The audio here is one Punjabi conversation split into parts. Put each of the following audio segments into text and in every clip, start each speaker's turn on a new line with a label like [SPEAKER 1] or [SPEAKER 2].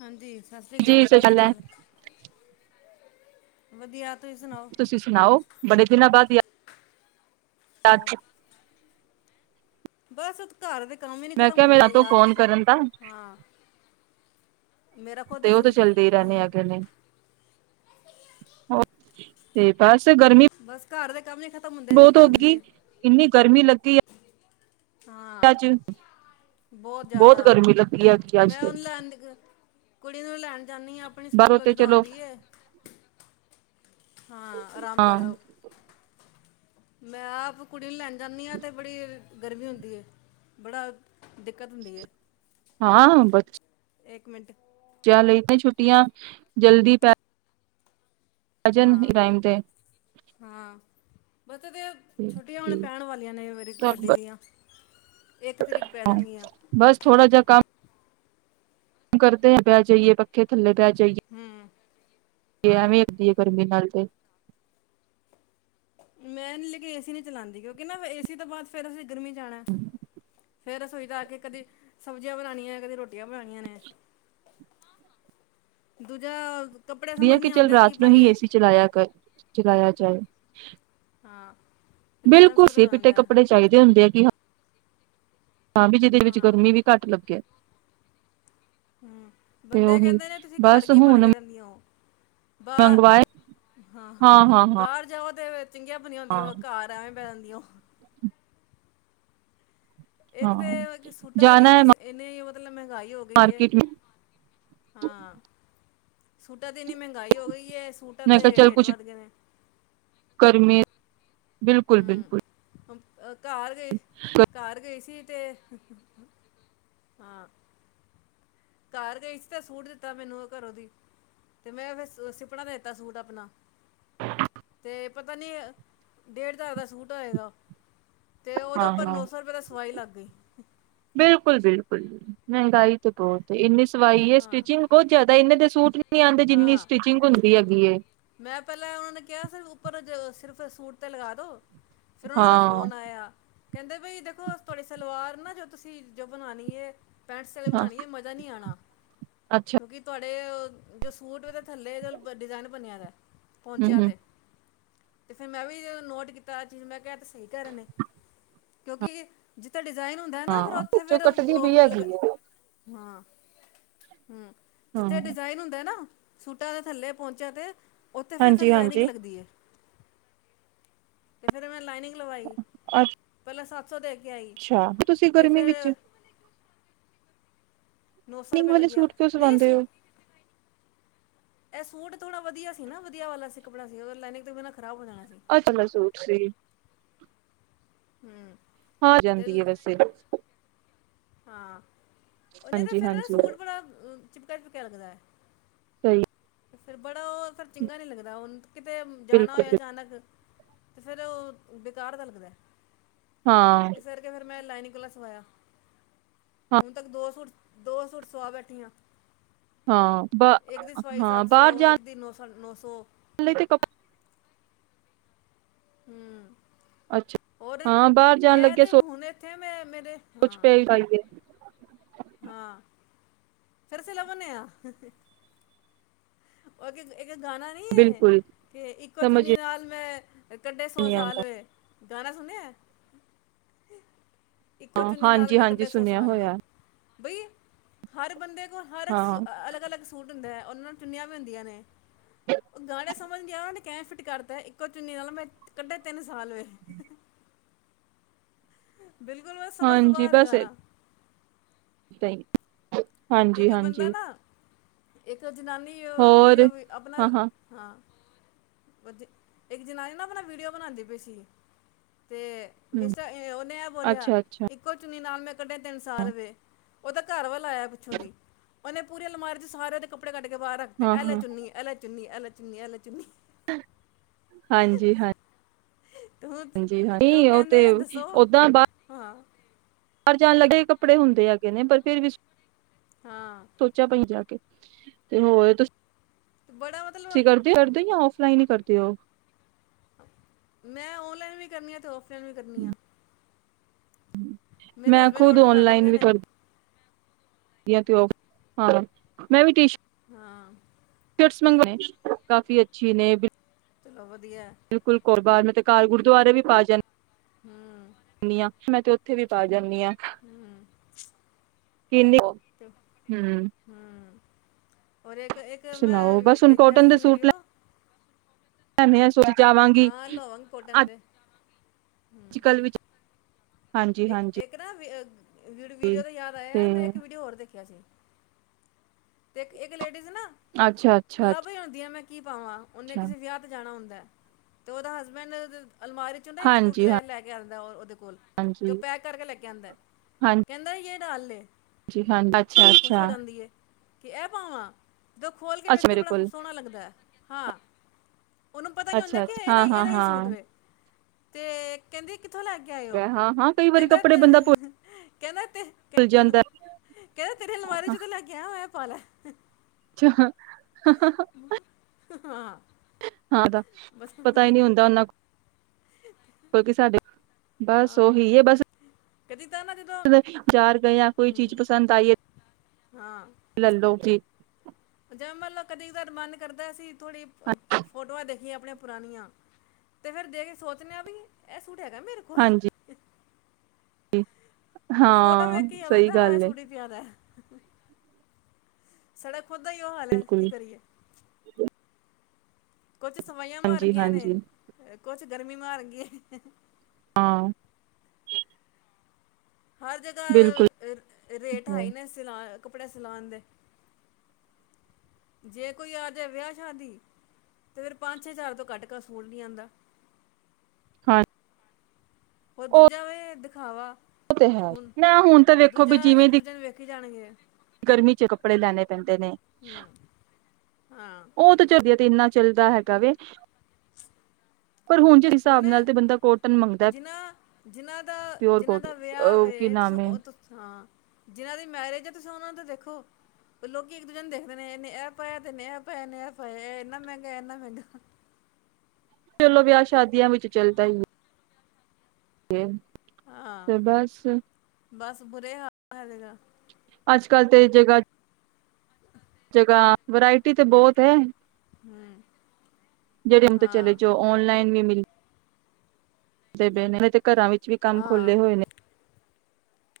[SPEAKER 1] ਹਾਂਜੀ ਸਤਿ ਸ੍ਰੀ
[SPEAKER 2] ਹਾਂਜੀ
[SPEAKER 1] ਅਕਾਲ,
[SPEAKER 2] ਸਤਿ ਸ਼੍ਰੀ
[SPEAKER 1] ਕੀ ਹਾਲ ਚਾਲ? ਵਧੀਆ ਤੁਸੀਂ ਸੁਣਾਓ
[SPEAKER 2] ਤੁਸੀਂ ਸੁਣਾਓ ਬੜੇ ਦਿਨਾਂ ਬਾਅਦ ਯ
[SPEAKER 1] ਹੋਰ
[SPEAKER 2] [unintelligible]
[SPEAKER 1] ਬਸ ਘਰ ਦੇ ਕੰਮ ਹੀ ਨਹੀਂ
[SPEAKER 2] ਮੈਂ
[SPEAKER 1] ਖ਼ਤਮ
[SPEAKER 2] ਕਿਹਾ
[SPEAKER 1] ਹੁੰਦੇ
[SPEAKER 2] ਮੇਰਾ ਤੂੰ
[SPEAKER 1] ਯਾਦ
[SPEAKER 2] ਫੋਨ ਕਰਨ ਦਾ
[SPEAKER 1] ਹਾਂ ਮੇਰਾ ਖੁਦ
[SPEAKER 2] ਤੇ ਉਹ ਤੇ
[SPEAKER 1] ਸੀ
[SPEAKER 2] ਚੱਲਦੇ ਈ ਰਹਿਨੇ ਅਐਗੇ ਨੇ ਹੋ ਤੇ ਬਸ ਤੇ ਗਰਮੀ
[SPEAKER 1] ਬਸ ਘਰ ਦੇ ਕੰਮ ਨੀ ਖ
[SPEAKER 2] ਬਹੁਤ ਹੋ ਗਈ ਇੰਨੀ ਗਰਮੀ ਲੱਗੀ
[SPEAKER 1] ਹਾਂ
[SPEAKER 2] ਅੱਜ
[SPEAKER 1] ਬਹੁਤ ਜ਼ਿਆਦਾ
[SPEAKER 2] ਗਰਮੀ ਲੱਗੀ ਹੈਗੀ ਅੱਜ
[SPEAKER 1] ਮੈਂ
[SPEAKER 2] ਤੇ
[SPEAKER 1] ਉਹਣੂੰ ਲੈਣ ਕੁੜੀ ਨੂੰ ਲੈਣ ਚਾਹਦੀ ਆ ਆਪਣੇ
[SPEAKER 2] ਬਾਹਰੋਂ
[SPEAKER 1] ਸਕੂਲੋਂ
[SPEAKER 2] ਤੇ
[SPEAKER 1] ਜਦੋਂ
[SPEAKER 2] ਚਲੋ
[SPEAKER 1] ਆਉਂਦੀ ਹੈ ਹਾਂ ਆਰਾਮ
[SPEAKER 2] ਹਾਂ
[SPEAKER 1] ਕਰ ਲਓ ਮੈਂ ਆਪ ਕੁੜੀ ਨੂੰ ਲੈਣ [unintelligible] ਗਰਮੀ ਹੁੰਦੀ ਏ ਬੜਾ ਦਿੱਕਤ ਹੁੰਦੀ ਏ
[SPEAKER 2] ਹਾਂ ਬਚ
[SPEAKER 1] ਇੱਕ ਮਿੰਟ
[SPEAKER 2] ਜਾ ਲਈਤੇ ਛੁੱਟੀਆਂ ਜਲਦੀ ਪੈ ਅਜਨ
[SPEAKER 1] ਹਾਂ
[SPEAKER 2] ਟਾਈਮ ਤੇ
[SPEAKER 1] ਹਾਂ [inaudible] ਛੁੱਟੀਆਂ ਹੋਣ ਪੈਣ ਵਾਲੀਆਂ ਨੇ ਮੇਰੇ ਵੱਡੇ ਦੀਆਂ ਇੱਕ ਤਰੀਕ ਪੈ ਜਾਣਗੀਆਂ
[SPEAKER 2] ਬਸ ਥੋੜਾ ਜਾ ਕੰਮ ਕਰਦੇਆ ਪੈਆ ਜਾਈਏ ਪੱਖੇ ਥੱਲੇ ਪੈ ਜਾ
[SPEAKER 1] ਹੂੰ
[SPEAKER 2] ਏ
[SPEAKER 1] ਹਾਂ
[SPEAKER 2] ਐਵੇਂ ਅਘ ਦਿਏ ਹੈ ਗਰਮੀ ਨਾਲ ਏ
[SPEAKER 1] ਮੈਂ ਨ ਲੇਕਿਨ ਏਸੀ ਨੀ ਚਲਾਂਦੀ ਕਿਓਂ ਕਿ ਨਾ ਏਸੀ ਤੋਂ ਬਾਦ ਫੇਰ ਅਸੀਂ ਗਰਮੀ ਚ ਆਣਾ ਏ, ਫੇਰ ਰਸੋਈ ਜਾ ਕੇ ਕਦੇ ਸਬਜੀਆਂ ਬਣਾਣੀਆਂ ਕਦੇ ਰੋਟੀਆਂ ਬਣਾਣੀਆਂ ਨੇ ਦੂਜਾ ਕੱਪੜੇ
[SPEAKER 2] ਦੀਆ
[SPEAKER 1] ਸਮਝ
[SPEAKER 2] ਕਿ
[SPEAKER 1] ਨਹੀਂ
[SPEAKER 2] ਚੱਲ
[SPEAKER 1] ਆਉਂਦੇ ਕੀ
[SPEAKER 2] ਰਾਤ ਨੂੰ ਹੀ
[SPEAKER 1] ਪਾਈਏ
[SPEAKER 2] ਏਸੀ ਚਲਾਇਆ ਕਰ ਚਲਾਇਆ ਜਾਏ
[SPEAKER 1] ਹਾਂ ਗਰਮ
[SPEAKER 2] ਬਿਲਕੁਲ
[SPEAKER 1] ਸਰਦ ਹੋ
[SPEAKER 2] ਸਿਪਿੱਟੇ
[SPEAKER 1] ਜਾਂਦਾ
[SPEAKER 2] ਕੱਪੜੇ ਚਾਹੀਦੇ ਹੁੰਦੇ ਆ ਕਿ ਹ ਹਾਂ ਵੀ ਜਿਹਦੇ ਵਿੱਚ ਗਰਮੀ ਵੀ ਘੱਟ ਲੱਗਿਆ
[SPEAKER 1] ਹਮ
[SPEAKER 2] ਤੇ
[SPEAKER 1] ਬੰਦੇ
[SPEAKER 2] ਉਹੀ
[SPEAKER 1] ਕਹਿੰਦੇ ਨੇ ਤੁਸੀਂ ਘਰ
[SPEAKER 2] ਬਸ
[SPEAKER 1] ਕੀ ਬਣ
[SPEAKER 2] ਹੁਣ
[SPEAKER 1] ਕੇ ਰਹਿੰਦੀਆਂ ਔ ਬਾਅਰ
[SPEAKER 2] ਮੰਗਵਾਏ
[SPEAKER 1] ਹਾਂਹਾਂ
[SPEAKER 2] ਹਾਂ ਹਾਂ ਹਾਂ
[SPEAKER 1] ਬਾਹਰ ਜਾਓ ਤੇ ਚੰਗੀਆਂ ਭਲੀਆਂ ਹੁੰਦੀਆਂ ਵਾ
[SPEAKER 2] ਹਾਂ
[SPEAKER 1] ਘਰ ਐਵੇਂ ਬੈ [unintelligible] ਇੱਕ ਤੇ
[SPEAKER 2] ਹਾਂ
[SPEAKER 1] ਵੇ ਸੂਟਾਂ ਦੀ
[SPEAKER 2] ਜਾਣਾ ਹੈ
[SPEAKER 1] ਇਨੀ ਇੰਨੀ ਮੰਗਾਈ ਹੋ ਗਈ ਏ।
[SPEAKER 2] ਮਾਰਕੀਟ ਮੈਂ
[SPEAKER 1] ਹਾਂ [unintelligible] ਇੰਨੀ ਮਹਿੰਗਾਈ ਹੋ ਗਈ ਏ ਸੂਟਾਂ ਦੇੇ ਰੇਟ ਵੱਧ ਗਏ ਨੇ
[SPEAKER 2] ਕਰ ਮੇ ਬਿਲਕੁਲ ਬਿਲਕੁਲ
[SPEAKER 1] ਹੂੰ ਘਰ ਗਏ ਘਰ ਗਏ ਸੀ ਤੇ ਹਾਂ ਘਰ ਗਈ ਸੀ ਤਾਂ ਸੂਟ ਦਿੱਤਾ ਮੈਨੂੰ ਘਰੋਂ ਦੀ ਤੇ ਮੈਂ ਫਿਰ ਸਿਪਣਾ ਦੇਤਾ ਸੂਟ ਆਪਣਾ ਤੇ ਪਤਾ ਨੀ ਡੇਢ ਜਾਰ ਦਾ ਸੂਟ ਹੋਏਗਾ ਤੇ ਉਹਦੇ
[SPEAKER 2] ਹਾਂ
[SPEAKER 1] ਉੱਪਰ
[SPEAKER 2] ਹਾਂ
[SPEAKER 1] ਨੌ ਸੌ ਰੁਪਏ ਦਾ ਸਵਾਈ ਲੱਗ ਗਈ
[SPEAKER 2] ਬਿਲਕੁਲ ਬਿਲਕੁਲ ਮਹਿੰਗਾਈ ਤੇ ਬਹੁਤ ਏ ਇੰਨੀ ਸਵਾਈ ਹੈ
[SPEAKER 1] ਹਾਂ
[SPEAKER 2] ਸਟਿਚਿੰਗ ਬਹੁਤ ਜ਼ਿਆਦਾ ਇਹਨੇ ਦੇ ਸੂਟ ਨ ਆਉਂਦੇ ਜਿੰਨੀ
[SPEAKER 1] ਹਾਂ
[SPEAKER 2] ਸਟਿਚਿੰਗ ਹੁੰਦੀ ਹੈਗੀ ਹੈ
[SPEAKER 1] ਮੈਂ ਪਹਿਲਾਂ ਉਹਨਾਂ ਨੇ ਕਿਹਾਿਰ ਉੱਪਰ ਸਿਰਫ ਸੂਟ ਤੇ ਲਗਾ ਦੋ ਫਿਰ ਉਹਨਾਂ ਦਾ
[SPEAKER 2] ਹਾਂ
[SPEAKER 1] ਫੋਨ ਆਇਆ ਕਹਿੰਦੇ ਬਈ ਦੇਖੋ ਤੁਹਾਡੀ ਸਲਵਾਰ ਨਾ ਜੋ ਤੁਸੀਂ ਜੋ ਬਣਾਉਣੀ ਹੈ ਪੈਂਟਸ ਵਾਲੇ
[SPEAKER 2] ਹਾਂ
[SPEAKER 1] ਬਣਾਉਣੀ ਇਹ ਮਜ਼ਾ ਨਹੀਂ ਆਉਣਾ
[SPEAKER 2] ਅੱਛਾ
[SPEAKER 1] ਕਿਉਂਕਿ ਤੁਹਾਡੇ ਏ ਜੋ ਸੂਟ ਦਾ ਥੱਲੇ ਡਿਜ਼ਾਇਨ ਬਨਿਆ ਦਾ ਹੈ
[SPEAKER 2] ਹਮ
[SPEAKER 1] ਪਹੁੰਚਿਆ
[SPEAKER 2] ਹਮ
[SPEAKER 1] ਤੇ ਤੇ ਫਿਰ ਮੈਂ ਵੀ ਨੋਟ ਕੀਤਾ ਆਹ ਚੀਜ਼ ਮੈਂ ਕਿਹਾ ਤੇ ਸਹੀ ਕਰਹਿ ਰਹੇ ਨੇ ਕਿਉਂਕਿ ਜੀਥੇ ਡੀਜ਼ਾ ਈਨ ਹੁੰਦਾ ਨਾ ਫਿਰ
[SPEAKER 2] ਹਾਂ
[SPEAKER 1] ਉੱਥੇ
[SPEAKER 2] ਵਿੱਚੋਂ
[SPEAKER 1] ਫੇਿਰ
[SPEAKER 2] ਕੱਟਦੀ ਵੀ
[SPEAKER 1] ਉਹ
[SPEAKER 2] ਹੈਗੀ
[SPEAKER 1] ਲਗਾਈ
[SPEAKER 2] ਹੈ
[SPEAKER 1] ਹਮ
[SPEAKER 2] ਹਾਂ
[SPEAKER 1] ਜਿੱਥੇ ਡਿਜਾਇਨ ਹੁੰਦਾ ਹੈ ਨਾ ਸੂਟਾਂ ਦੇ ਥੱਲੇ ਪਹੁੰਚ ਆਂ ਤੇ ਉੱਥੇ ਫਿਰ ਥੱਲੇ ਲਾਈਨਿਂਗ
[SPEAKER 2] ਹਾਂਜੀ-ਹਾਂਜੀ
[SPEAKER 1] ਲੱਗਦੀ ਹੈ ਤੇ ਫੇਰ ਮੈਂ ਲਾਈਨਿੰਗ ਲਵਾਈ ਪਹਿਲਾਂ ਸੱਤ ਸੌ ਦੇ ਕੇ ਆਈ
[SPEAKER 2] ਛਾ। ਤੁਸੀਂ
[SPEAKER 1] ਤੇ
[SPEAKER 2] ਗਰਮੀ ਵਿੱਚ
[SPEAKER 1] ਫਿਰ ਨੌ ਸੌ
[SPEAKER 2] ਨੀਂਗ
[SPEAKER 1] ਰੁਪਇਆ
[SPEAKER 2] ਵਾਲੇ
[SPEAKER 1] ਲੱਗਿਆ
[SPEAKER 2] ਸੂਟ ਕਿਉਂ
[SPEAKER 1] ਨਹੀਂ
[SPEAKER 2] ਸਵਾਉਂਦੇ
[SPEAKER 1] ਸੂ
[SPEAKER 2] ਹੋ
[SPEAKER 1] ਇਹ ਸੂਟ ਥੋੜਾ ਵਧੀਆ ਸੀ ਨਾ ਵਧੀਆ ਵਾਲਾ ਕੱਪੜਾ ਸੀ ਉਹ ਲਾਈਨਿੰਗ ਤੋਂ ਬਿਨਾਂ ਖਰਾਬ ਹੋ ਜਾਣਾ ਸੀ
[SPEAKER 2] ਅੱਜ ਮੈਂ ਸੂਟ ਸੀ
[SPEAKER 1] ਹੂ
[SPEAKER 2] ਆ ਜਾਂਦੀ ਐ ਵੈਸੇ
[SPEAKER 1] ਹਾਂ ਉਹਨੇ ਤਾਂ ਫਿਰ ਨਾ
[SPEAKER 2] ਹਾਂਜੀ-ਹਾਂਜੀ
[SPEAKER 1] ਸੂਟ ਬਣਾ [unintelligible] [unintelligible]
[SPEAKER 2] ਕੋਈ
[SPEAKER 1] ਫਿਰ ਬੜਾ ਉਹ ਫਿਰ ਚੰਗਾ ਨੀ ਲੱਗਦਾ [unintelligible] ਕਿਤੇ ਜਾਣਾ ਹੋਇਆ
[SPEAKER 2] ਬਿਲਕੁਲ
[SPEAKER 1] ਅਚਾਨਕ ਤੇ ਫਿਰ ਉਹ ਬੇਕਾਰ ਜਾ ਲੱਗਦਾ
[SPEAKER 2] ਹਾਂ
[SPEAKER 1] ਇਸ ਕਰਕੇ ਫਿਰ ਮੈਂ ਲਾਈਨਿੰਗ ਆਲਾ ਸਵਾਇਆ ਹੁਣ ਤੱਕ ਦੋ ਸੂਟ, ਦੋ ਸੂਟ ਸਵਾਅ ਬੈਠੀਆਂ।
[SPEAKER 2] ਹਾਂ ਬਾ, ਹਾਂ ਬਾਹਰ ਜਾਣ,
[SPEAKER 1] ਇੱਕ ਦੀ
[SPEAKER 2] ਲਈ ਤੇ ਕਪ
[SPEAKER 1] ਹੰਮ।
[SPEAKER 2] ਅੱਛਾ, ਹਾਂ ਬਾਰ ਜਾਣ ਲੱਗੈ ਸੋ
[SPEAKER 1] ਹੈ ਮੈਂ ਮੈਂ
[SPEAKER 2] ਕੁਛ ਪੇਈ ਪਾਈਏ
[SPEAKER 1] ਹਾਂ, ਫਿਰ ਸੇ ਲੈ [unintelligible] ਦਿਨੇ ਆ ਵਗਜ ਏ ਏ ਗਾਣਾ ਨਈਂ ਐ,
[SPEAKER 2] ਬਿਲਕੁਲ
[SPEAKER 1] ਕੇ ਇੱਕੋ
[SPEAKER 2] ਸਮਝ
[SPEAKER 1] ਚੁੰਨੀ ਨਾਲ ਮੈਂ ਵੇ ਕੱਢੇ ਸੌ
[SPEAKER 2] ਨਹੀਂ
[SPEAKER 1] ਸਾਲ
[SPEAKER 2] ਆਉਂਦਾ
[SPEAKER 1] ਵੇ ਗਾਣਾ ਸੁਣਿਐਂ ਇੱਕੋ
[SPEAKER 2] ਹਾਂ
[SPEAKER 1] ਚੁੰਨੀ ਨਾਲ ਮੈਂ
[SPEAKER 2] ਹਾਂਜੀ-ਹਾਂਜੀ
[SPEAKER 1] ਕੱਢੇ ਸੌ
[SPEAKER 2] ਸੁਣਿਆ
[SPEAKER 1] ਸਾਲ ਵੇ।
[SPEAKER 2] ਹੋਇਆ
[SPEAKER 1] ਬਈ, ਹਰ ਬੰਦੇ ਉਹ ਹਰਸ
[SPEAKER 2] ਹਾਂ
[SPEAKER 1] ਅਲਗ ਅਲਗ ਸੂਟ ਹੁੰਦੈ ਅਨਣ ਚੁੰਨੀਆਂ ਵੀ ਹੁੰਦੀਐਂ ਨੇ, ਓ ਗਾਣੇ ਸਮਝਗੇਆਂ ਓ ਨੇ ਕੈਂ ਫਿਟ ਕਰਤੈ ਇੱਕੋ ਚੁੰਨੀ ਨਾਲ ਮੈਂ ਕੱਡੇ ਤੇਂਨ ਸਾਲ ਵੇ ਬਿਲਕੁਲ ਸਮਝ ਤੋਂ ਬਾਰ ਐ ਗਾਣਾ।
[SPEAKER 2] [unintelligible] ਹਾਂਜੀ ਹਾਂਜੀ
[SPEAKER 1] ਏਕ ਜਨਾਨੀ [unintelligible] ਵੀਡੀਓ ਵੀ ਆਪਣਾ
[SPEAKER 2] ਹਾਂ-ਹਾਂ
[SPEAKER 1] ਹਾਂ। ਅੱਜ ਇੱਕ ਜਨਾਨੀ ਨਾ ਆਪਣਾ ਵੀਡੀਓ ਬਣਾਂਦੀ ਪਈ ਸੀ ਤੇ
[SPEAKER 2] ਹਮ
[SPEAKER 1] ਵਿੱਚ ਕੇ ਉਹਨੇ ਇਹ ਬੋਲਿਆ
[SPEAKER 2] ਅੱਛਾ-ਅੱਛਾ
[SPEAKER 1] ਇੱਕੋ ਚੁੰਨੀ ਨਾਲ ਮੈਂ ਕੱਢੇ ਤਿੰਨ ਸਾਲ ਵੇ, ਉਹਦਾ ਘਰਵਾਲਾ ਆਇਆ! ਪਿਛੋਂ ਦੀ ਉਹਨੇ ਪੂਰੀ ਲਮਾਰੀ ਚ ਸਾਰਿਆਂ ਕੱਪੜੇ ਕੱਢ ਕੇ! ਬਾਹਰ ਰੱਖਦੇ ਐਲੈ
[SPEAKER 2] ਹਾਂ-ਹਾਂ
[SPEAKER 1] ਚੁੰਨੀ ਐਲੈ ਚੁੰਨੀ ਐਲੈ ਚੁੰਨੀ ਐਲੈ ਚੁੰਨੀ
[SPEAKER 2] ਹਾਂਜੀ। ਹਾਂ
[SPEAKER 1] ਤੂੰ
[SPEAKER 2] ਹਾਂਜੀ, ਹਾਂ ਨਹੀਂ ਉਹ ਤੇ ਓਦਾਂ ਬਾਹਰ
[SPEAKER 1] ਹਾਂ
[SPEAKER 2] ਬਾਹਰ ਜਾਣ ਲੱਗੇ ਈ ਕੱਪੜੇ ਹੁੰਦੇ, ਹੈਗੇ ਨੇ ਪਰ ਫਿਰ ਵੀ।
[SPEAKER 1] ਹਾਂ
[SPEAKER 2] [unintelligible] ਭਾਈ ਜਾ ਕੇ, ਤੇ ਹੋਰ [unintelligible]
[SPEAKER 1] ਤੇ ਬੜਾ ਮਤਲਬ
[SPEAKER 2] ਤੁਸੀਂ ਕਰਦੇ ਕਰਦੇ ਜਾਂ ਉਫ ਸਲਾਈ ਨਹੀਂ ਕਰਦੇ ਹੋ?
[SPEAKER 1] ਮੈਂ ਓਨਲਾਈਨ ਵੀ ਕਰਨੀ ਆ ਤੇ ਉਫ
[SPEAKER 2] ਹਮ
[SPEAKER 1] ਮੇਰੇ
[SPEAKER 2] ਮੈਂ
[SPEAKER 1] ਹਸਬੰਡ
[SPEAKER 2] ਖੁਦ
[SPEAKER 1] ਆਰਡਰ ਕਰ
[SPEAKER 2] ਓਨਲਾਈਨ
[SPEAKER 1] ਦਿੰਦੇ
[SPEAKER 2] ਵੀ
[SPEAKER 1] ਨੇ
[SPEAKER 2] ਕਰਦੀ ਹਾਂ। ਤੇ ਉਹ ਹਾਂ ਮੈਂ ਵੀ ਟੀ ਸ਼ਰਟ
[SPEAKER 1] ਹਾਂ
[SPEAKER 2] ਟੀ ਸ਼ਰਟ ਮੰਗ ਨੇ ਕਾਫੀ ਅੱਛੀ ਨੇ ਬਿਲਕੁਲ
[SPEAKER 1] ਚਲੋ ਵਦ
[SPEAKER 2] ਬਿਲਕੁਲ ਘਰ ਬਾਰ ਮੈਂ ਤੇ ਘਰ ਗੁਰਦੁਆਰੇ ਵੀ ਪਾ ਜਾਨ
[SPEAKER 1] ਹੂੰ
[SPEAKER 2] ਜਾਨੀ ਆ ਮੈਂ ਤੇ ਉੱਥੇ ਵੀ ਪਾ ਜਾਂਦੀ ਆਂ
[SPEAKER 1] ਹੂੰ
[SPEAKER 2] ਕਿੰਨੀ ਕੁ
[SPEAKER 1] ਤੇ
[SPEAKER 2] ਹਮ
[SPEAKER 1] ਹੂੰ ਔਰ ਇੱਕ, ਇੱਕ
[SPEAKER 2] ਸੁਣਾਓ
[SPEAKER 1] ਮੈਂ
[SPEAKER 2] ਬਸ ਹੁਣ
[SPEAKER 1] ਦੇਖਿਆ ਸੀ। ਵੀਡੀਓ
[SPEAKER 2] ਲੇਨੇਆ ਸਵਾ ਜਾਵਾਂਗੀ
[SPEAKER 1] ਹਾਂ ਲੋਵੰਗ ਕੋਟਨ
[SPEAKER 2] ਅੱਜ
[SPEAKER 1] ਦੇ
[SPEAKER 2] ਅੱਜ ਕੱਲ ਵਿਚ।
[SPEAKER 1] ਇੱਕ, ਇੱਕ ਨਾ ਵੀਅ ਵੀ ਵੀਡੀਓ ਤੋ ਯਾਦ ਆਇਆ ਏ।
[SPEAKER 2] ਤੇ
[SPEAKER 1] ਮੈਂ ਇੱਕ ਵੀਡੀਓ ਹੋਰ ਦੇਖਿਆ ਸੀ। ਤੇ ਇੱਕ, ਇੱਕ ਲੇਡੀਜ਼ ਨਾ
[SPEAKER 2] ਅੱਛਾ-ਅੱਛਾ-ਅਛ
[SPEAKER 1] ਭਾਂ, ਓਹਨੇ ਕਿਸੇ ਵਿਆਹ ਤੇ ਜਾਣਾ ਹੁੰਦੈ। ਤੇ ਓਹਦਾ ਹਸਬੈਂਡ ਅਲਮਾਰੀ ਚੋ ਨਾ ਇੱਕ ਸੂਟ
[SPEAKER 2] ਹਾਂਜੀ,
[SPEAKER 1] ਲੈ-ਲੈ ਕੇ ਆ। ਨਾਲ ਉਹ ਦੇ
[SPEAKER 2] ਹਾਂਜੀ
[SPEAKER 1] ਤੇ ਓ ਪੈਕ ਕਰਕੇ ਲੈ ਕੇ ਆਂਦੈ, ਕਹਿੰਦਾ ਯੇ ਡਾਲ ਲੇ।
[SPEAKER 2] ਜੀ ਹਾਂਜੀ। ਅੱਛਾ-ਅੱਛਾ।
[SPEAKER 1] ਕੀ ਇਹ ਪਾਵਾਂ। ਜਦੋਂ ਖੋਲ ਕੇ ਵੇਖਦੀ, ਬੜਾ
[SPEAKER 2] ਕੋਲ
[SPEAKER 1] ਸੋਣਾ ਲੱਗਦੈ। ਹਾਂ। ਉਹਨੂੰ ਪਤਾ ਨਹੀਂ ਹੁੰਦਾ ਕਿ
[SPEAKER 2] ਅੱਛਾ-ਅੱਛਾ।
[SPEAKER 1] ਇਹਦਾ ਇਹਦਾ ਹੀ ਸੂਟ
[SPEAKER 2] ਹਾਂ-ਹਾਂ-ਹਾਂ।
[SPEAKER 1] ਵੇ ਤੇ ਕੇੰਦੀ ਕਿੱਥੋਂ ਲੈ ਕੇ ਆਏ ਔ?
[SPEAKER 2] ਹਾਂ, ਹਾਂ ਕਈ ਵਾਰੀ
[SPEAKER 1] ਕਹਿੰਦਾ
[SPEAKER 2] ਕੱਪੜੇ
[SPEAKER 1] ਤੇ,
[SPEAKER 2] ਬੰਦਾ
[SPEAKER 1] ਕਹਿੰਦਾ ਤੇ,
[SPEAKER 2] ਭੁੱਲ ਜਾਂਦਾ।
[SPEAKER 1] ਕਹਿੰਦਾ ਤੇਰੀ ਅਲਮਾਰੀ ਚੋਂ ਤਾਂ ਲੈ ਕੇ ਆਇਆ। ਇਹ ਪਾਲਾ।
[SPEAKER 2] ਹਾਹਾਹਾ
[SPEAKER 1] ਹਾਂ
[SPEAKER 2] ਹਾਂ ਤਾਂ,
[SPEAKER 1] ਬਸ
[SPEAKER 2] ਪਤਾ ਈ ਨਹੀਂ ਹੁੰਦਾ ਐਨਾ ਕ ਕਿਉਂਕੀ ਸਾਡੇ ਬਸ,
[SPEAKER 1] ਹਾਂ
[SPEAKER 2] ਉਹੀ ਹੈ ਬਸ।
[SPEAKER 1] ਕਦੀ ਤਾਂ ਨਾ ਜਦੋਂ
[SPEAKER 2] ਬਜ਼ਾਰ ਗਏ ਆ, ਕੋਈ
[SPEAKER 1] ਹੂੰ
[SPEAKER 2] ਚੀਜ਼ ਪਸੰਦ ਆਈ ਏ। ਲੈ ਲੋ ਜੀ
[SPEAKER 1] ਜਾ ਮੰਨ ਲਉ, ਕਦੀ ਕਦਾਰ ਮਨ ਕਰਦਾ ਸੀ ਥੋੜੀ ਫੋ-ਫੋਟੋਆਂ ਦੇਖੀਆਂ। ਆਪਣੀਆਂ ਪੁਰਾਣੀਆਂ, ਤੇ ਫੇਰ ਦੇ ਕੇ ਸੋਚਨੇ ਆ ਵੀ, ਇਹ ਸੂਟ ਹੈਗਾ ਮੇਰੇ ਕੋਲ
[SPEAKER 2] ਹਾਂਜੀ [unintelligible]
[SPEAKER 1] ਉਹ ਫੋਟੋ
[SPEAKER 2] ਹਾਂ
[SPEAKER 1] ਵੇਖ ਹੀ ਯਾਦ
[SPEAKER 2] ਸਹੀ
[SPEAKER 1] ਆਂਦਾ। ਹਾਂ, ਇਹ
[SPEAKER 2] ਗੱਲ ਹੈ
[SPEAKER 1] ਸੂਟ ਵੀ [unintelligible] ਸੜਕ ਖੁਦ ਦਾ ਹੀ ਉਹ ਹਾਲ ਹੈ।
[SPEAKER 2] ਬਿਲਕੁਲ
[SPEAKER 1] ਕੀ ਕਰੀਏ? ਕੁਛ ਸਵਾਈਆਂ ਮਾਰ
[SPEAKER 2] ਹਾਂਜੀ,
[SPEAKER 1] ਗੀਆਂ ਨੇ,
[SPEAKER 2] ਹਾਂਜੀ
[SPEAKER 1] ਕੁਛ ਗਰਮੀ ਮਾਰ ਗੀ।
[SPEAKER 2] ਹਾਂ।
[SPEAKER 1] ਹਰ
[SPEAKER 2] ਬਿਲਕੁਲ
[SPEAKER 1] ਜਗ੍ਹਾ ਰੇਟ ਹਾਈ ਨਿ ਸਿਲਾ। ਕੱਪੜੇ ਸਿਲਾਣ ਦੇ, ਜੇ ਕੋਈ ਆ ਜੈ ਵਿਆਹ ਸ਼ਾਦੀ ਤੇ ਫੇਰ ਪੰਜ ਛ ਹਜ਼ਾਰ ਤੋਂ ਘੱਟ ਕ ਸੂਟ ਨੀ ਆਂਦਾ।
[SPEAKER 2] ਹਾਂ।
[SPEAKER 1] ਹੋਰ ਦੂਜਾ ਵੇ ਦਿਖਾਵਾ।
[SPEAKER 2] ਉਹ ਤੇ ਹੈ,
[SPEAKER 1] ਹੁਣ
[SPEAKER 2] ਨਾਂ ਹੁਣ ਤੇ ਵੇਖੋ ਬ
[SPEAKER 1] ਦੂਜਾ
[SPEAKER 2] ਜਿਵੇਂ
[SPEAKER 1] ਇੱਕ
[SPEAKER 2] ਦੀ।
[SPEAKER 1] ਦੂਜੇ ਨੂੰ ਵੇਖੀ ਜਾਣਗੇ
[SPEAKER 2] ਗਰਮੀ ਚ ਕੱਪੜੇ ਲੈਨੇ ਪੈਂਦੇ ਨੇ,
[SPEAKER 1] ਹੂੰ ਹਾਂ
[SPEAKER 2] ਓਹ ਤਾਂ ਚ। ਭਿੰਨਾ ਚੱਲਦਾ ਹੈਗਾ ਵੇ ਪਰ ਜਿਸ
[SPEAKER 1] ਹੁਣ
[SPEAKER 2] ਹਿਸਾਬ ਨਾਲ ਤੇ ਬੰਦਾ ਕੋਟਨ ਮੰਗਦਾ
[SPEAKER 1] ਜਿੰਨਾਂ ਜਿੰਨਾਂ ਦਾ
[SPEAKER 2] ਪਿਓਰ
[SPEAKER 1] ਜਿਹਨਾਂ
[SPEAKER 2] ਕੋਟਨ
[SPEAKER 1] ਦਾ ਵਿਆਹ
[SPEAKER 2] ਅ
[SPEAKER 1] ਵੇ
[SPEAKER 2] ਕੀ
[SPEAKER 1] ਸੁ
[SPEAKER 2] ਨਾਮ ਏ
[SPEAKER 1] ਓਹ ਤ ਹਾਂ ਜਿੰਨਾਂ ਦੀ ਮੈਰਿਜੈ ਤੁਸੀਂ ਓਹਨਾਨੁ ਤਾਂ ਦੇਖੋ, ਲੋਕੀ ਇੱਕ ਦੂਜੇ ਨੂੰ ਦੇਖਦੇ ਨੇ ਇਹਨੇ ਐ ਪਾਇਆ ਤੇ ਇਹਨੇ ਐ ਪਾਇਆ ਏ ਇੰਨਾ ਮੈੰਗਾ ਇੰਨਾ ਮੈੰਗਾ।
[SPEAKER 2] ਚਲੋ ਵਿਆਹ ਸ਼ਾਦੀਆਂ ਵਿੱਚ ਚੱਲਦਾਈ ਏ। ਫੇਰ ਤੇ
[SPEAKER 1] ਹਾਂ
[SPEAKER 2] ਬਸ
[SPEAKER 1] ਬਸ ਬੁਰੇ ਹਾਲ ਹੈਗਾ।
[SPEAKER 2] ਅੱਜ ਕੱਲ ਤੇ ਜਗ੍ਹਾ। ਜਗ੍ਹਾ ਵਰਾਏਟੀ ਤੇ ਬੋਹਤ ਹੈ।
[SPEAKER 1] ਹੂੰ
[SPEAKER 2] ਜਿਹੜੇ ਹੁਣ ਤਾਂ ਚਲੇ
[SPEAKER 1] ਹਾਂ
[SPEAKER 2] ਜੋ ਓਨਲਾਈਨ ਵੀ ਮਿਲ ਤੇ ਬਿਨੇ ਤੇ ਘਰਾਂ ਵਿੱਚ। ਵਿੱਚ ਵੀ ਕੰਮ
[SPEAKER 1] ਹਾਂ
[SPEAKER 2] ਖੋਲ੍ਹੇ ਹੋਏ ਨੇ।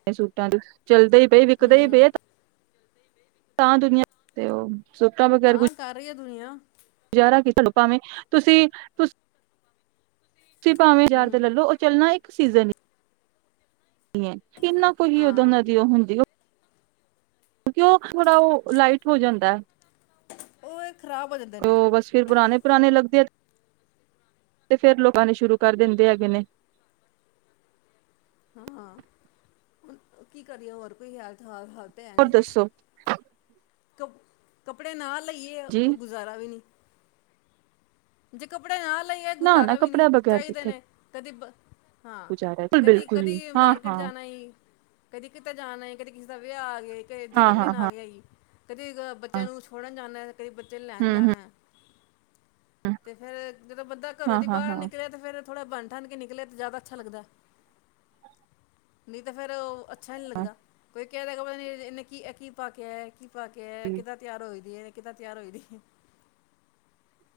[SPEAKER 2] ਮੈਂ ਸੂਟਾਂ ਦੀ। ਚੱਲਦੇ ਹੀ ਪਏ ਵਿਕਦੇ ਹੀ
[SPEAKER 1] ਹੂੰ
[SPEAKER 2] ਪਏ ਤਾਂ ਦੁਨੀਆਂ ਤੇ ਉਹ। ਸੂਟਾ ਵਗੈਰ
[SPEAKER 1] ਹਾਂ
[SPEAKER 2] ਕੁਝ।
[SPEAKER 1] [unintelligible]
[SPEAKER 2] ਗੁਜ਼ਾਰਾ ਕੀ ਤਹਾਨੂੰ ਭਾਵੇਂ ਤੁਸੀਂ ਕੁਸ। ਤੁਸੀਂ ਭਾਵੇਂ ਹਜ਼ਾਰ ਦਾ
[SPEAKER 1] ਹੂੰ
[SPEAKER 2] ਲੈਲੋ ਉਹ ਚੱਲਣਾ [unintelligible] ਸੀਜ਼ਨ। ਹੀ ਹੈ ਕਿੰਨਾ ਕੁਝ ਹੀ ਐਦਾਂ
[SPEAKER 1] ਹਾਂ
[SPEAKER 2] ਦਾ [unintelligible] ਉਹ ਹੁੰਦੀ ਉਹ। ਕਿਉਂ ਉਹ ਥੋੜਾ ਉਹ ਲਾਈਟ ਹੋ ਜਾਂਦਾ ਹੈ।
[SPEAKER 1] ਉਹ ਇਹ ਖ਼ਰਾਬ ਹੋ ਜਾਂਦੇ ਨੇ
[SPEAKER 2] ਉਹ ਬਸ ਫੇਰ ਪੁਰਾਣੇ ਪੁਰਾਣੇ ਲੱਗਦੇ ਆ। ਤੇ ਫਿਰ ਲੋਕਾਂ ਨੇ ਸ਼ੁਰੂ ਕਰ ਦਿੰਦੇ ਹੈਗੇ ਨੇ।
[SPEAKER 1] ਹਾਂ, ਕੀ ਕਰੀਏ ਹੋਰ ਕੋਈ ਹੈ [unintelligible]
[SPEAKER 2] ਹੋਰ ਦੱਸੋ।
[SPEAKER 1] ਕਪ ਕੱਪੜੇ ਨਾਲ ਲਈਏ
[SPEAKER 2] ਜੀ
[SPEAKER 1] ਗੁਜ਼ਾਰਾ ਵੀ ਨੀ। ਜੇ ਕੱਪੜ ਆ ਲਈ ਏ,
[SPEAKER 2] ਨਾ
[SPEAKER 1] ਗੁਜ਼ਾਰਾ
[SPEAKER 2] ਨਾ
[SPEAKER 1] ਵੀ ਨੀ
[SPEAKER 2] ਕੱਪੜਿਆਂ ਬਗੈਰ
[SPEAKER 1] ਚਾਹੀਦੇ
[SPEAKER 2] ਕਿੱਥੇ
[SPEAKER 1] ਨੇ ਕਦੀ ਹਾਂ
[SPEAKER 2] ਗੁਜ਼ਾਰਾ ਬਿਲਕੁਲ ਜੀ
[SPEAKER 1] ਕਦੀ-ਕਦੀ
[SPEAKER 2] ਹਾਂ
[SPEAKER 1] ਮਾਰਕੇਟ
[SPEAKER 2] ਹਾਂ
[SPEAKER 1] ਜਾਣਾ ਈ ਕਦੀ ਕਿਤੇ ਜਾਣਾ ਏ ਕਦੀ ਕਿਸੇ ਦਾ ਵਿਹਾਅ ਆਗਿਆ ਏ ਕਾ ਇਕ
[SPEAKER 2] ਹਾਂ ਹਾਂ
[SPEAKER 1] ਜਨਮਦਿਨ
[SPEAKER 2] ਹਾਂ
[SPEAKER 1] ਆਗਿਆਈ। ਕਦੇ ਬੱਚਿਆਂ ਨੂੰ ਛੋੜਨ ਜਾਂਨਾੱਏ ਕਦੇ ਬੱਚੇ ਲੈਣ
[SPEAKER 2] ਹਮ ਹਮ
[SPEAKER 1] ਜਾਣਾ ਏ ਤੇ ਫੇਰ ਜਦੋਂ ਬੰਦਾ ਘਰੋਂ
[SPEAKER 2] ਹਾਂ
[SPEAKER 1] ਦੀ
[SPEAKER 2] ਹਾਂ
[SPEAKER 1] ਬਾਰ
[SPEAKER 2] ਹਾਂ
[SPEAKER 1] ਨਿਕਲੈ ਤੇ ਫੇਰ ਥੋੜਾ ਬੰਣ ਠੰਨ ਕੇ ਨਿਕਲੇ ਤੇ ਜਿਆਦਾ ਅੱਛਾ ਲੱਗਦਾਏ ਨੀ ਤੇ ਫੇਰ ਓ ਅੱਛਾ ਨੀ
[SPEAKER 2] ਹਾਂ
[SPEAKER 1] ਲੱਗਦਾ ਕੋਏ ਕਿ ਦੇਖੋ ਇਹਨੇ ਕੀ ਏ ਕੀ ਪਾਕੇ ਆਯਾ ਏ ਕੀ [unintelligible] ਪਾ ਕੇ ਆਯਾ ਕਿੱਦਾਂ ਤਿਆਰ ਹੋਈ ਦੀ ਏ ਕਿਦਾ ਤਿਆਰ ਹੋਈ ਦੀ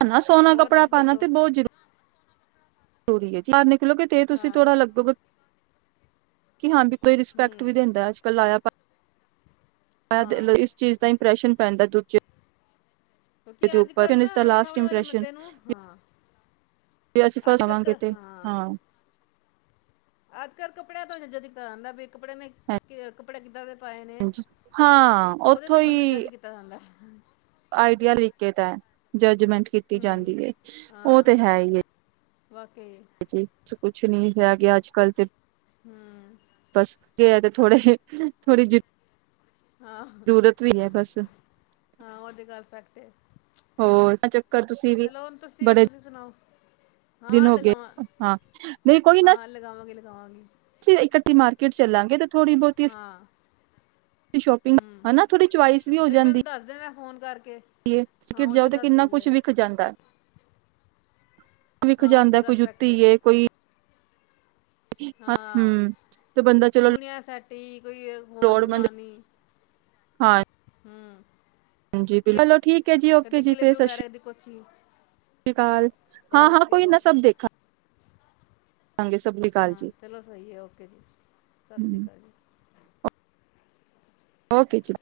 [SPEAKER 2] ਹਨ ਨਾ ਸੋਹਨਾ
[SPEAKER 1] ਹੋਰ
[SPEAKER 2] ਕੱਪੜਾ
[SPEAKER 1] ਤੁਸੀਂ
[SPEAKER 2] ਪਾਣਾ ਤੇ
[SPEAKER 1] ਦੱਸੋ
[SPEAKER 2] ਬਹੁਤ ਜਰੂਰੀ ਜਰੁਰੀ ਹੈ ਜੀ ਦੇਖਲੋ ਕਿਤੇ ਤੁਸੀਂ
[SPEAKER 1] ਹਾਂ
[SPEAKER 2] ਥੋੜਾ ਲੱਗੋਗੇ ਕਿ ਹਾਂ ਬੀ ਕੋਈ ਰਿਸਪੈਕਟ ਵੀ
[SPEAKER 1] ਹੂੰ
[SPEAKER 2] ਦਿੰਦਾ ਅੱਜ-ਕੱਲ ਲਾਇਆ ਪਾਇਆ ਦੇਖ ਲੋ
[SPEAKER 1] ਹਾਂ
[SPEAKER 2] ਇਸ ਚੀਜ਼ ਦਾ ਈਂਪਰੈਸ਼ਨ ਪੈਂਦਾ ਦੂਜੇ ਈਦੇ
[SPEAKER 1] ਕਿਉਂਕਿ ਅੱਜ
[SPEAKER 2] ਉਪਰ
[SPEAKER 1] ਕੱਲ੍ਹ
[SPEAKER 2] ਫਿਨ ਏਦਾ
[SPEAKER 1] ਨਾ
[SPEAKER 2] ਲਾਸਟ
[SPEAKER 1] ਸਾਹਮਣੇ ਵਾਲੇ
[SPEAKER 2] ਇਪ੍ਰੈਸ਼ਨ
[SPEAKER 1] ਬੰਦੇ ਨੂੰ ਹਾਂ
[SPEAKER 2] ਜੇ ਅਸੀ ਫਸਟ
[SPEAKER 1] ਅੱਜ ਕੱਲ੍ਹ ਕ
[SPEAKER 2] ਆਵਾਂਗੇ ਤੇ ਹਾਂ
[SPEAKER 1] ਅੱਜ ਕੱਲ ਕੱਪੜਿਆਂ ਤੋਂ ਨ ਜਦ ਤਾਂ ਆਂਦਾ ਕੱਪੜੇ ਨੇ ਕੱਪੜੇ ਕਿੱਦਾਂ ਦੇ ਪਾਏ ਨੇ
[SPEAKER 2] ਹਾਂਜੀ ਹਾਂ
[SPEAKER 1] ਉਹਦੇ
[SPEAKER 2] ਉੱਥੋਂ
[SPEAKER 1] ਤੇ ਬੰਧਦੇ
[SPEAKER 2] ਹੀ
[SPEAKER 1] ਜੱਜ ਕੀਤਾ ਜਾਂਦਾ।
[SPEAKER 2] ਆਈਡੀਆ ਲਿਗਦਾ ਜ ਕਮੈਂਟ ਕੀਤੀ
[SPEAKER 1] ਹੂੰ
[SPEAKER 2] ਜਾਂਦੀ ਹੈ ਉਹ
[SPEAKER 1] ਹਾਂ
[SPEAKER 2] ਤੇ ਹੈ ਹੀ
[SPEAKER 1] ਵਾਕਈ
[SPEAKER 2] ਹੈ ਕੁਛ ਨੀ ਕਿਹਾ ਗਿਆ ਅੱਜ ਗੱਲ ਤੇ
[SPEAKER 1] ਹੂੰ
[SPEAKER 2] ਬਸ ਤੇ ਥੋੜੇ ਥੋੜੀ ਜ
[SPEAKER 1] ਹਾਂ
[SPEAKER 2] ਜ਼ਰੂਰਤ ਵੀ ਹੈ ਬਸ
[SPEAKER 1] ਤੇ
[SPEAKER 2] ਹੋਰ ਚੱਕਰ ਤੁਸੀਂ ਵੀ
[SPEAKER 1] ਹੁਣ ਤੁਸੀਂ
[SPEAKER 2] ਬੜੇ
[SPEAKER 1] ਤੁਸੀਂ ਸੁਣਾਓ
[SPEAKER 2] ਦਿਨ
[SPEAKER 1] ਹਾਂ
[SPEAKER 2] ਹੋ ਗਏ
[SPEAKER 1] ਲਗਾਵਾਂ
[SPEAKER 2] ਹਾਂ ਨਹੀਂ ਕੋਈ
[SPEAKER 1] ਹਾਂ
[SPEAKER 2] ਨਾ
[SPEAKER 1] ਹਾਂ ਲਗਾਵਾਂਗੀ ਲਗਾਵਾਂਗੀ
[SPEAKER 2] ਇਕੱਠਟੀ ਮਾਰ ਕਿਡ ਚੱਲਾਂਗੇ ਤੇ ਥੋੜੀ ਬੋਹਤੀ
[SPEAKER 1] ਹਾਂ
[SPEAKER 2] ਸ਼ੋਪਿੰਗ,
[SPEAKER 1] ਹੂੰ
[SPEAKER 2] ਹਨਾ ਥੋੜੀ ਚੌਇਸ ਵੀ ਹੋ
[SPEAKER 1] ਤੁਸੀਂ
[SPEAKER 2] ਜਾਂਦੀ।
[SPEAKER 1] ਮੈਨੂੰ ਦੱਸ ਦੇਣਾ ਫੋਨ ਕਰਕੇ ਹਾਂ
[SPEAKER 2] ਕਿਟ
[SPEAKER 1] ਉਹ
[SPEAKER 2] ਜਾਓ
[SPEAKER 1] ਤਾਂ
[SPEAKER 2] ਤੇ
[SPEAKER 1] ਗੱਲ
[SPEAKER 2] ਕਿੰਨਾ
[SPEAKER 1] ਸਹੀ
[SPEAKER 2] ਕੁਝ
[SPEAKER 1] ਹੈ
[SPEAKER 2] ਵਿਖ ਜਾਂਦਾ ਏ। ਵੀਖ
[SPEAKER 1] ਹਾਂ ਉਹ
[SPEAKER 2] ਜਾਂਦਾ
[SPEAKER 1] ਤਾਂ
[SPEAKER 2] ਏ
[SPEAKER 1] ਗੱਲ
[SPEAKER 2] ਕੋਈ
[SPEAKER 1] ਫੈਕਟ
[SPEAKER 2] ਜੁੱਤੀ
[SPEAKER 1] ਹੈ
[SPEAKER 2] ਏ ਕੋਈ
[SPEAKER 1] ਹਾਂ,
[SPEAKER 2] ਹੂੰ ਤੇ ਬੰਦਾ ਚਲੋ
[SPEAKER 1] ਚੂਣਿਆ ਸੈੱਟ ਹੀ ਕੋਈ ਹੋਰ ਸਮਾਨ ਨਿ
[SPEAKER 2] ਹਾਂ
[SPEAKER 1] ਕਲਿੱਪ
[SPEAKER 2] ਚਲੋ ਠੀਕ ਹੈ ਜੀ ਓਕੇ
[SPEAKER 1] ਕਦੀ
[SPEAKER 2] ਜੀ
[SPEAKER 1] ਕਲਿੱਪ
[SPEAKER 2] ਫੇਰ ਸਤਿ ਸ਼੍ਰੀ
[SPEAKER 1] [unintelligible] ਚਲੋ
[SPEAKER 2] -ਕਾਲ ਹਾਂ ਹਾਂ
[SPEAKER 1] ਓਕੇ
[SPEAKER 2] ਕੋਈ ਨਾ
[SPEAKER 1] ਓਕੇ
[SPEAKER 2] ਸਭ ਦੇਖਾ
[SPEAKER 1] ਹਾਂ ਚਲੋ ਸਹੀ ਹੈ ਓਕੇ ਜੀ ਸਤਿ ਸ੍ਰੀ ਕਾਲ ਜੀ।
[SPEAKER 2] ਓਕੇ ਜੀ।